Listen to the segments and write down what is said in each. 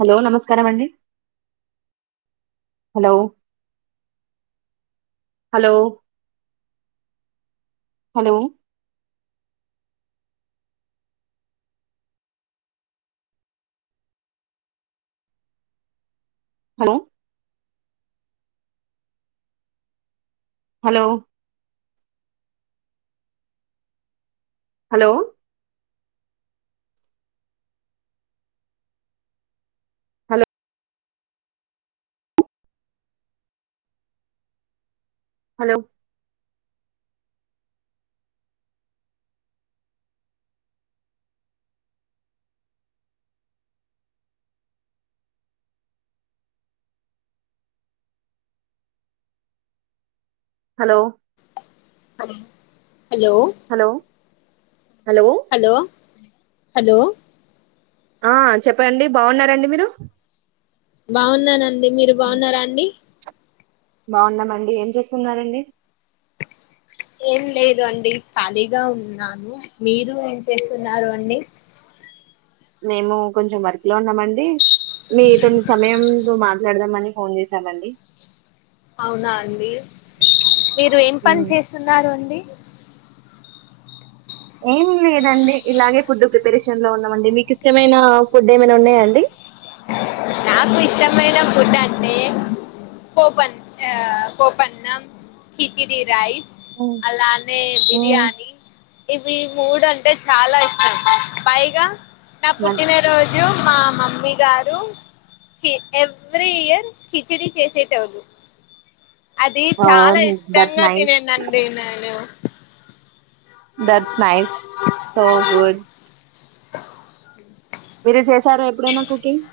Hello నమస్కారం అండి hello hello hello hello hello hello hello hello hello hello hello hello hello hello ఆ చెప్పండి బాగున్నారండి మీరు బాగున్నానండి మీరు బాగున్నారా అండి. బాగున్నామండి ఏం చేస్తున్నారండి. ఏం లేదు అండి ఖాళీగా ఉన్నాను మీరు ఏం చేస్తున్నారు అండి. మేము కొంచెం వర్క్ లో ఉన్నామండి. మీతోని సమయంతో మాట్లాడదామని. ఫోన్ చేసామండి. అవునా ఆండీ, మీరు ఎంపనీ చేస్తున్నారు అండి. ఏమి లేదండి ఇలాగే ఫుడ్డు ప్రిపే పరేషన్ లో ఉన్నామండి మీకు ఇష్టమైన ఫుడ్ ఏమైనా ఉన్నాయా అండి. నాకు ఇష్టమైన ఫుడ్ అంటే పోపన్ ఆ పోపన్నం, కిచిడి రైస్ అలా నే బిర్యానీ. ఇవి మూడంటే చాలా ఇష్టం పైగా నా పుట్టిన రోజు మా మమ్మీ గారు కి ఎవ్రీ ఇయర్ కిచిడి చేసేటోల్లు. అది చాలా దట్స్ ఇష్టంగా నైస్ తినేనండి నేను. దట్స్ నైస్ సో గుడ్ మీరు చేశారా ఎప్పుడైనా కుకింగ్.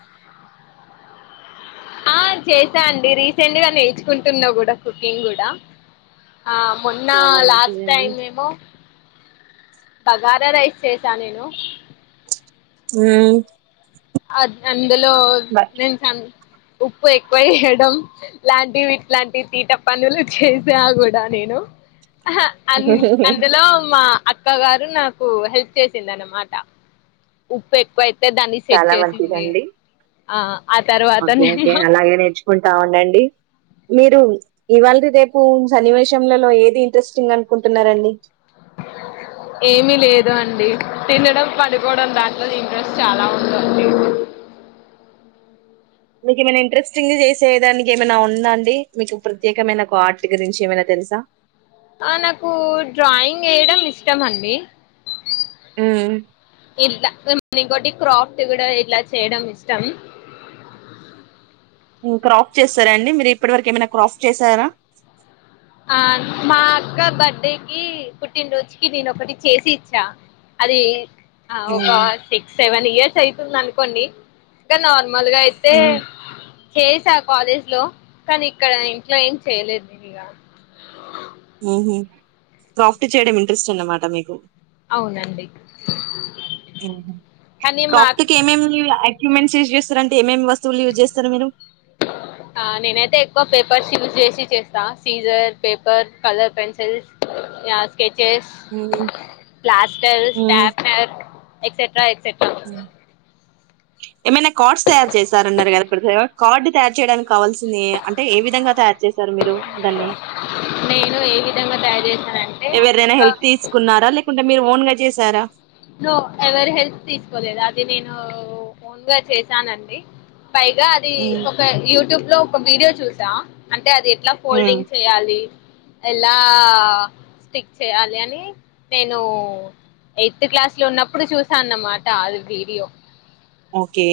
ఆ చేసా ఆండీ రీసెంట్ గా నేర్చుకుంటున్నా కూడా కుకింగ్ కూడా. ఆ మొన్న చాలా లాస్ట్ మంచిదండి టైం ఏమో బగారా రైస్ చేసా నేను. అ అ అందులో నేను చ ఉప్పు ఎక్కువ యేయడం లాంటి ఇట్లాంటి తీట పనులు చేసా కూడా నేను. ఆహా అం అందులో మా అక్కగారు నాకు హెల్ప్ చేసిందనమాట ఉప్పు ఎక్కువైతే దాన్ని సె చాలా మంచిదండీ. ఆ ఆ తర్వాత ఓకే ఓకే నేను అలాగే నేర్చు కుంటా ఉండండి మీరు ఇవాళది, రేపు సన్నివేశంలలో ఏది ఇంట్రెస్టింగ్ అనుకుంటున్నరండి. ఏమి లేదు అండి తినడం పడుకోవడం దాంట్లో ఇంట్రెస్ట్ చాలా ఉందండి. మీకు ఏమైనా ఇంట్రెస్టింగ్ చేసే దానికి ఏమైనా ఉందా అండి మీకు ప్రత్యేకమైన ఒక ఆర్ట్ గురించి ఏమైనా తెలుసా. ఆ నాకు డ్రాయింగ్ ఎయడం ఇష్టం అండి. మ్మ్ ఇ ద అండ్ ఇంకోటి క్రాఫ్ట్ కూడా ఇట్లా చేయడం ఇష్టం. క్రాప్ట్ చేస్తార అండి మీరు ఇప్పటి వరకు ఏమైనా క్రాప్ట్ చేసారా. ఆ మా అక్క బర్డెకి పుట్టినరోజుకి నేను ఒకటి చేసి ఇచ్చా అది ఆ ఒక మ్మ్ సిక్స్ సెవెన్ ఇయర్స్ అయితుందన్ కొండి తనోన్ మూలుగా అయితే మ్మ్. చేసా కాలేజ్ లో కానీ ఇక్కడ ఇంట్లో ఏం చేయలేదు నేను ఇగా మ్ హు ప్రోఫ్ట్ చేయడం స్ట్ అన్నమాట మీకు అవునండి మ్మ్ హు కానీ మా అక్క క్రాక్ట్ ఏం ఏం ఎక్యుమెంట్స్ చూస్ చేస్తారంటే ఏమేమి వస్తువులు యూస్ చేస్తారు మీరు ఆ నేనైతే ఎక్కువ పేపర్స్ యూజ్ చేసి చేస్తా scissor paper colour pencils as sketches మ్మ్. ప్లాస్టర్స్ మ్మ్. స్టాప్నేర్ ఎక్సెట్రా ఎక్సెట్ ఏమైనా కార్డ్స్ తయారు చేశారన్నారు కదా ఇప్పుడు [inaudible] కార్డు తయారు చేయడానికి కావాల్సి ఉంది అంటే ఏ విధంగా తయారు చేసారు మీరు దాన్ని నేను ఏ విధంగా తయారు చేశానంటే ఎవరైనా ఒక హెల్ప్ తీసుకున్నారా లేకుంటే మీరు ఓన్గ చేసారా నో ఎవరి హెల్ప్ తీసుకోలేదు అది నేను ఓన్గా చేశానండి పైగా అదీ మ్మ్. ఒక యూట్యూబ్‌లో ఒక వీడియో చూసా అంటే అది ఎట్లా మ్మ్. ఫోల్డింగ్ చేయాలి ఎలా స్టిక్ చేయాలనీ నేను ఏ త్ క్లాస్ లో ఉన్నప్పుడు చూసాన్నమాట అది వీడియో ఓకే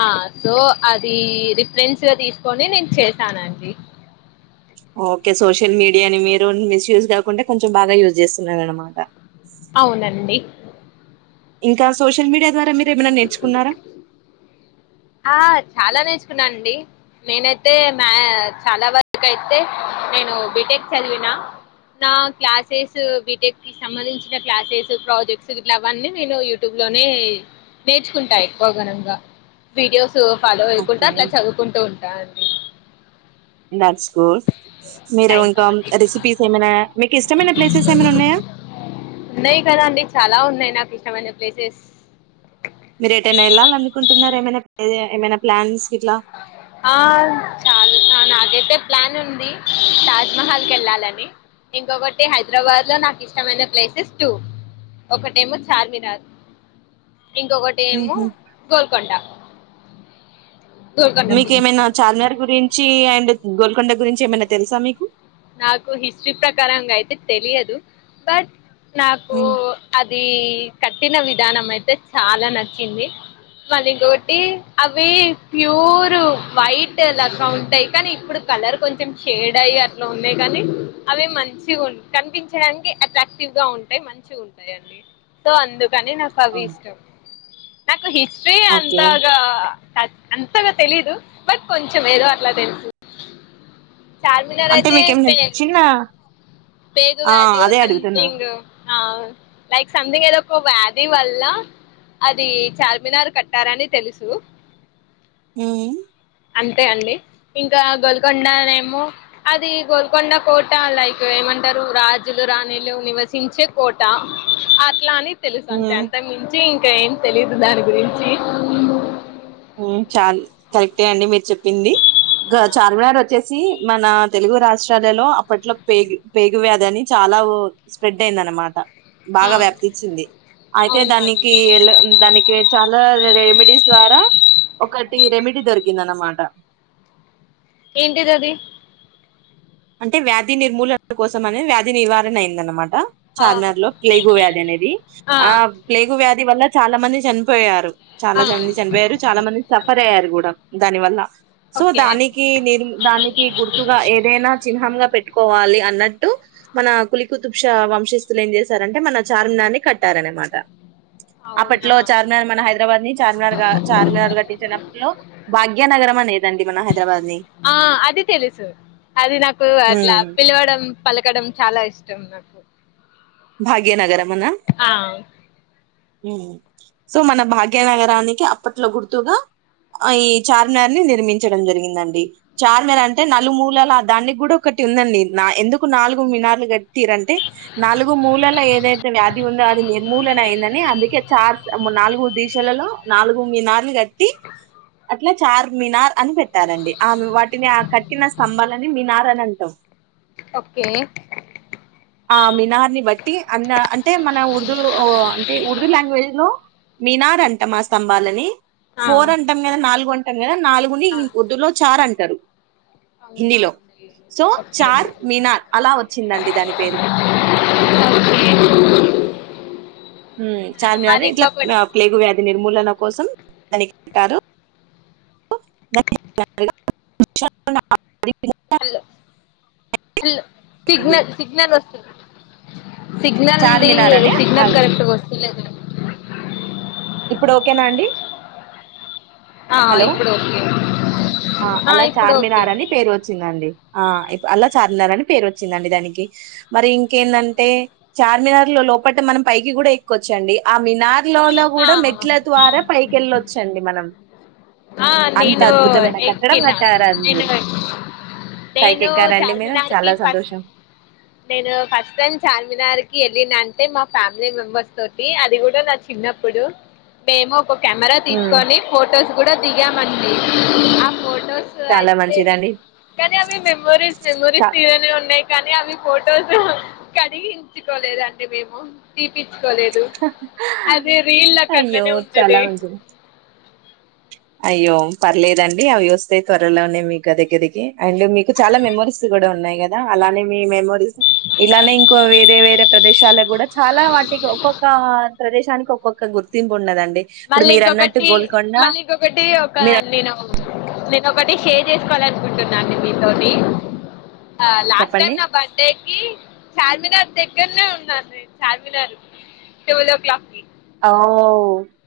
ఆ సో అది రిఫరెన్స్ గా తీసుకొని నేను చేశానండి ఓకే సోషల్ మీడియాని మీరు మిస్యూస్ కాకుండ కొంచెం బాగా యూజ్ చేస్తున్నారన్నమాట అవునండి ఇంకా సోషల్ మీడియా ద్వారా మీరేమన్న నేర్చుకున్నారా ఆ చాలా నేర్చుకున్నండి నేనైతే మా చాలా వరకు అయితే నేను బీటెక్ చదివిన నా క్లాసెస్ బీటెక్ కి సంబంధించిన క్లాసెస్ ప్రాజెక్ట్స్ ఇట్లా అవన్నీ నేను యూట్యూబ్ లోనే నేర్చుకుంటా ఎక్కువగనంగా వీడియోస్ సు ఫాలో అయికుంటా ఓకే అట్లా చదువుకుంటూ ఉంటా నాచ్ గోట్ మీరు థ్యాంక్ ఇంకా యూ అండి రెసిపీస్ ఏమన మీకు ఇష్టమైన ప్లేసెస్ ఏమైనా ఉన్నాయా ఉన్నాయి కదా అండి చాలా ఉన్నాయి నాకు ఇష్టమైన ప్లేసెస్ మీరు ఎటైనా వెళ్ళాలి అనుకుంటున్నర ఏమైనా ఏ ఏమైనా ప్లాన్స్ ఇట్లా ఆ చాలు ఆ నాదైతే ప్లాన్ ఉంది తాజ్‌మహల్‌కెళ్లాలని ఇంకొకటి హైదరాబాద్లో నాక్ ఇష్టమైన ప్లేసెస్ టూ ఒకటేమో చార్మినార్ ఇంకొకటి ఏమొ మ్మ్హ్మ్. గోల్కొండా మీకేమైనా చార్మీనార్ గురించి అండ్ గోల్కొండ గురించి ఏమైన్నా తెలుసా మీకు నాకు హిస్టరీ ప్రకారం అయితే తెలియదు బట్ నాకు మ్మ్. అది కట్టిన విదా విధానం అయితే చాలా నచ్చింది మళ్ళీ ఇంకొటి అవి ప్యూర్ వైట్ లాగా ఉంటాయి కానీ ఇప్పుడు కలర్ కొంచెం షేడ్ అయ్యి ఉన్నాయి కానీ అవి మంచి కనిపించడానికి అట్రాక్టివ్ గా ఉంటాయి మంచిగా ఉంటాయండి సో అందుకు కానీ నాకు అవి అవును. ఇష్టం నాకు హిస్ట్రీ ఓకే అంతాగా అంతగా తెలీదు బట్ కొంచెం ఏదో అట్లా తెలుసు చార్మీనార్ కే చినా పేగు వ్యాధో సంథింగ్ ఆ లైక్ సంథింగ్ ఏదో ఒక వ్యాధి వల్ల అది చార్మినార్ కట్టారని తెలుసు ఉం అంతే అండి ఇంకా గోల్కొండనే ఏమో అది గోల్కొండ కోట లైక్ ఏమంట రాజులు రాణిలు నివసించే కోట అట్లాని తెలుసు అంతే మ్మ్. అంత మించిం కా ఏం తెలీదు దాని గురించి చాల కరెక్టే అండి మీరు చెప్పింది చార్మినార్ వచ్చేసి మన తెలుగు రాష్ట్రాలలో అప్పట్లో పేగు పేగు వ్యాధిని చాలా స్ప్రెడ్ అయింద అనమాట ఆ బాగా వ్యాప్తిచ్చింది అయితే అవునా దానికి అండి ఎ దానికి చాలా రెమెడీస్ ద్వారా ఒకటి రెమెడీ దొరికింద అన్నమాట ఏంటిది అది అంటే వ్యాధి నిర్మూలన కోసం అనేది వ్యాధి నివారణ అయింద అనమాట ఆ చార్మినార్ లో ప్లేగు వ్యాధి అనేది ఆ ప్లేగు వ్యాధి వల్ల చాలా మంది చనిపోయారు చాలా ఆ చని చనిపోయారు చాలా మంది సఫర్ అయ్యారు కూడా దాని వల్ల సో ఓకే దానికి నిర్ దానికి గుర్తుగా ఏదైనా పెట్టుకోవాలి అన్నట్టు మన కులి కుతుప్ష వంశస్తులు ఏం చేశారంటే మన చార్మినార్ని కట్టారనమాట అప్పట్లో అవునా చార్మినార్ మన హైదరాబాద్ ని చార్మినార్ చార్మినార్ కట్టించినప్పట్లో భాగ్యనగరం అనేదండి మన హై ఆ అది తెలుసు అది నాకు అట్లా ఉమ్, పిలవడం పలకడం చాలా ఇష్టం నాకు భాగ్యనగరమునా ఆ సో మన భాగ్యనగరానికి అప్పట్లో గుర్తుగా ఈ చార్మినార్ని నిర్మించడం జరిగిందండి చారమ్నర్ అంటే నలుమూలలు దానికి కూడా ఒక్కటి ఉందండి ఎందుకు నాలుగు మినార్లు కట్టిరంటే నాలుగు మూలలో ఏదైతే వ్యాధి ఉందో అది నిర్మూలన అయిందని అందుకే చార్ నాలుగు దీశలలో నాలుగు మినార్ని కట్టి అట్లా చార్ మినార్ అని పెట్టారండి ఆమె వాటిని ఆ కట్టిన స్తంభాలని మినార్ అని అంటాం ఓకే ఆ మీనార్ ని కా బట్టి అన్న అంటే మన ఉర్దూలు అంటే ఉర్దూ లాంగ్వేజ్ లో మినార్ అంటాం స్తంభాలని ఆ ఫోర్ అంటమ్గా అ నాలుగుంట కదా నాలుగుని ఆ ఇ ఉర్దూలో చార్ అంటారు అవునా హిందీలో. సో, అ చార్ మినార్ అలా వచ్చిందండి దాని పేరు. ఓకే చార్మినార్ మరి ఇట్లా ఇంకొకటి ప్లేగు వ్యాధి నిర్మూలన కోసం దని అంటారు [inaudible] హలో హలో సిగ్నల్ సిగ్నల్ వస్తు సిగ్నల్డి చార్మినార్ అని సిగ్నల్ ఆళ్ళు. కరెక్ట్ గా వస్తలే ఇప్పుడు ఓకేనా అండి ఆ హలో! ఇప్పుడు ఓకే ఆ అలా ఇప్పుడు ఓకే చార్మినార్ అని పేరు వచ్చిందండి ఆ అలా చార్మినార్ అని పేరు వచ్చిందండి దానికి మరి ఇంకేంటంటే చార్మినార్ లో లోపట మనం పైకి కూడా ఎక్క్కవచ్చండి ఆ మినార్ లో వెళ్ళొచ్చండి మనం ఆ అంత నేను అద్భుతమైన కట్టడం ఎక్కినా కట్టారు నేను అందరు పైకి నేను ఎక్కారండి మీరు చార్మినార్కి చాలా ఫస్ట్ సంతోషం నేను ఫస్ట్ టైం చార్మినార్కి ఏళ్ళిన అంటే‌ మా ఫ్యామిలీ మెంబర్స్ తోటి అది కూడా నచ్చ చిన్నప్పుడు మేము కెమెరా ఉమ్, తీసుకొని ఫోటోస్ కూడా దిగాం పంది ఆపో ఫొటోస్ చాలా అయితే మంచిదండి కానీ అవి మెమోరీస్ చ మెమోరీస్ తీగానీ ఉన్నాయి కానీ అవి ఫొటోస్ కడిగించుకోలేదండి మేము తీపి తీసుకోలేదు అదే రీల్ అయ్యో అట్లనే ఉంటది చాలా మంచిది అయ్యో పర్లేదండి అవి వస్తేయి త్వరలోనే మీ గ దగ్గరికి అండ్ మీకు చాలా మెమోరీస్ కూడా ఉన్నాయి కదా అలానే మీ మెమోరీస్ ఇలానే ఇంకో వేరే వేరే ప్రదేశానికి కూడా చాలా వాటికి ఒక్కొక్క ప్రదేశానికి ఒక్కొక్క గుర్తింపు ఉండదండి ఇప్పుడు మీరు అన్నట్టు గోల్కొండ ఒకటి ఒక మీరు నేనుక్క నేను ఒకటి షేర్ చేసుకోవాలి అనుకుంటున్నండి మీతోని ఆ లాస్ట్ టైమ్ చెప్పండి నా బర్త్డేకి చార్మినార్ దగ్గరనే ఉన్నాను నేను చార్మినార్ ట్వెల్వ్ ఓ క్లాక్ కి ఔ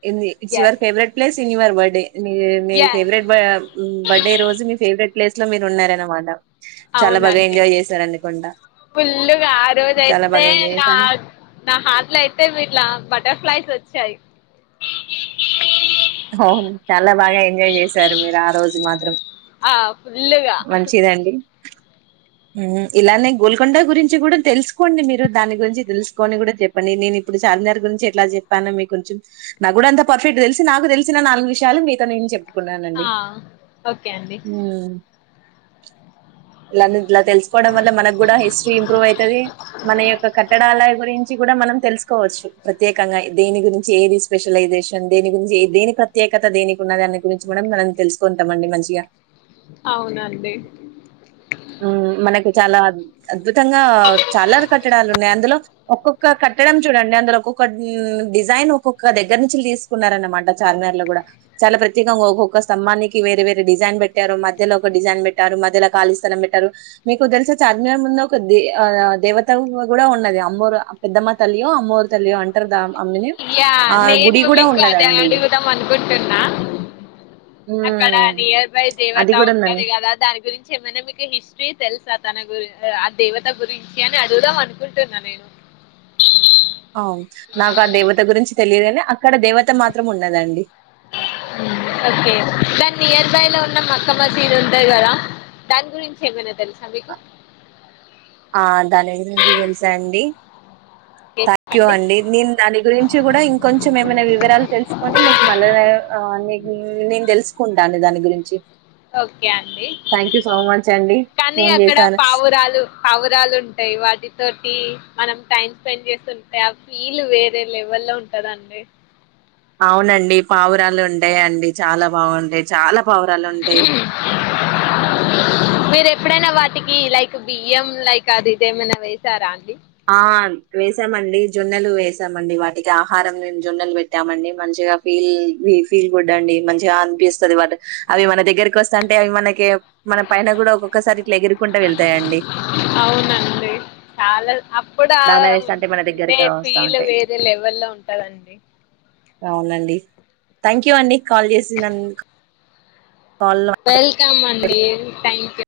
ఇంది it's is your favourite place in your birthday మీ మీ ఎస్ ఫేవరెట్ బ బర్త్డే రోజు మీ ఫేవరెట్ ప్లేస్ లో మీరు ఉన్నారన్నమాట అవునండి ఫుల్లుగా ఆ చాలా రోజయితే బాగా ఎంజాయ్ నా చేశాను నా హాట్లో అయితే వీట్ళ బటర్ఫ్లై వచ్చయి ఓ చాలా బాగా ఎంజాయ్ చేశారు మీరు ఆ రోజు మాత్రం ఆ ఫుల్లుగా మంచిదండి ఇలానే గోల్కొండ గురించి కూడా తెలుసుకోండి మీరు దాని గురించి తెలుసుకొని కూడా జెప్పండి నేను ఇప్పుడు చార్మినార్ గురించి ఎట్లా జెప్పాను మీ కొంచెం నాకు కూడా అంత పర్ఫెక్ట్ తెలిసి నాకు తెలిసిన నాలుగు విషయా మీతో నేను జె ఆ ఓకే అండి ఇలాంటి ఇల తెలుసుకోవడం వల్ల మనకు గూడ హిస్టరీ ఇంప్రూవ్ అయితది మన యొక్క కట్టడాలయ గురించి కూడా మనం తెలుసుకోవచ్చు ప్రత్యేకంగా దేని గురించి ఏది స్పెషలైజేషన్ దేని గురించి ఏ దేని ప్రత్యేకత దేనికున్న దాన్ని గురించి మ మనం తెలుసుకుంటాంమండి మంచిగా అవునండి హ్మ్. మనకు చాలా అద్భుతంగా చాల కట్టడాలు ఉన్నాయి అందులో ఒక్కొక్క కట్టడం చూడండి అందరు ఒక్కొక్క డిజైన్ ఒక్కొక్క దగ్గర నుంచి తీసుకున్నారనమాట చార్మార్ లో గూడా చాలా ప్రత్యేకంగా ఒక్కొక్క స్తంభానికి వేరే వేరే డిజైన్ పెట్టారు మధ్యలో ఒక డిజైన్ పెట్టారు మధ్యలో ఖళీ స్థలం పెట్టారు మీకు తెలుస చార్మినార్ ముందు ఒక దే దేవత కూడా ఉన్నది అమ్మరు పెద్దమ్మ తల్లియో అమ్మ రు తల్లియో అంటారు దా ఆమెని. య ఆ నేను్ గుడి గూడా మీకు అదే ఉన్నదండి. అడుగుదాం అనుకున్న కుంటున్నా అక్కడ హ్మ్. నియర్ బై అది దేవత గూడా ఉందండి. ఉంటది గదా దాని గురించి ఏమైనా మీకు హిస్టరీ తెలుసు తన గురించి ఆ దేవత గురించి అని అడుదాం అనుకుంటున్నా నేను అవు నాకు ఆ దేవత గురించి తెలియదునే అక్కడ దేవత మాత్రం ఉన్నదండి ఓకే దన్నియర్ బై లో ఉన్న మక్కా మసీద్ ఉంటది గదా దాని గురించి ఏమైనా తెలుసు స మీకు ఆ దాని గురించి తెలుస అండి ఓకే, థ్యాంక్ యు చెప్పండి అండి నేను దాని గురించి కూడా ఇంకొంచెం ఏమైనా వివరాలు తెలుసుకొని మీకు మళ్ళ నేను తెలుసుకుంటాను దాని గురించి చి ఓకే అండి మచ్ అండి కానీ ఫోన్ అక్కడ చేశాను పావురాలు పావు రాలుంటాయి వాటితోటి మనం టైమ్ స్పెండ్ చేస్తుంటాయి ఆ ఫీల్ వేరే లెవెల్ లో ఉంటందండి అవునండి పావురాలు ఉండేయండి చాలా బాగుంటాయి చాలా పావురాలు ఉంటాయి మీరే ఎప్పుడైనా వాటికి లైక్ బియ్యం లైక్ అది ఇదిేమైనా వసారా అండి ఆ వేసామండి జొన్నలు వేసామండి వాటికి ఆహారం నేను జొన్నలు పెట్టామండి మంచిగా ఫీల్ ఫీల్ గుడ్ అండి మంచిగా అనిపిస్తది వాటి అవి మన దగ్గరకి వస్తాంటే అవి మనకి మన పైన కూడా ఒక్కొక్కసారి ఇట్లా ఎగురుకుంటా వెళ్తాయండి దాన వేస్తంటే మన ప్పుే దగ్గరగా వస్తా ఫీల్ ఉంటాయి వేరే లెవెల్ లో ఉంటదండి అవునండి థ్యాంక్ యూ అండి కాల్ చేసినందు క్ వెల్కమ్ అంన్ డి థ్యాంక్ యూ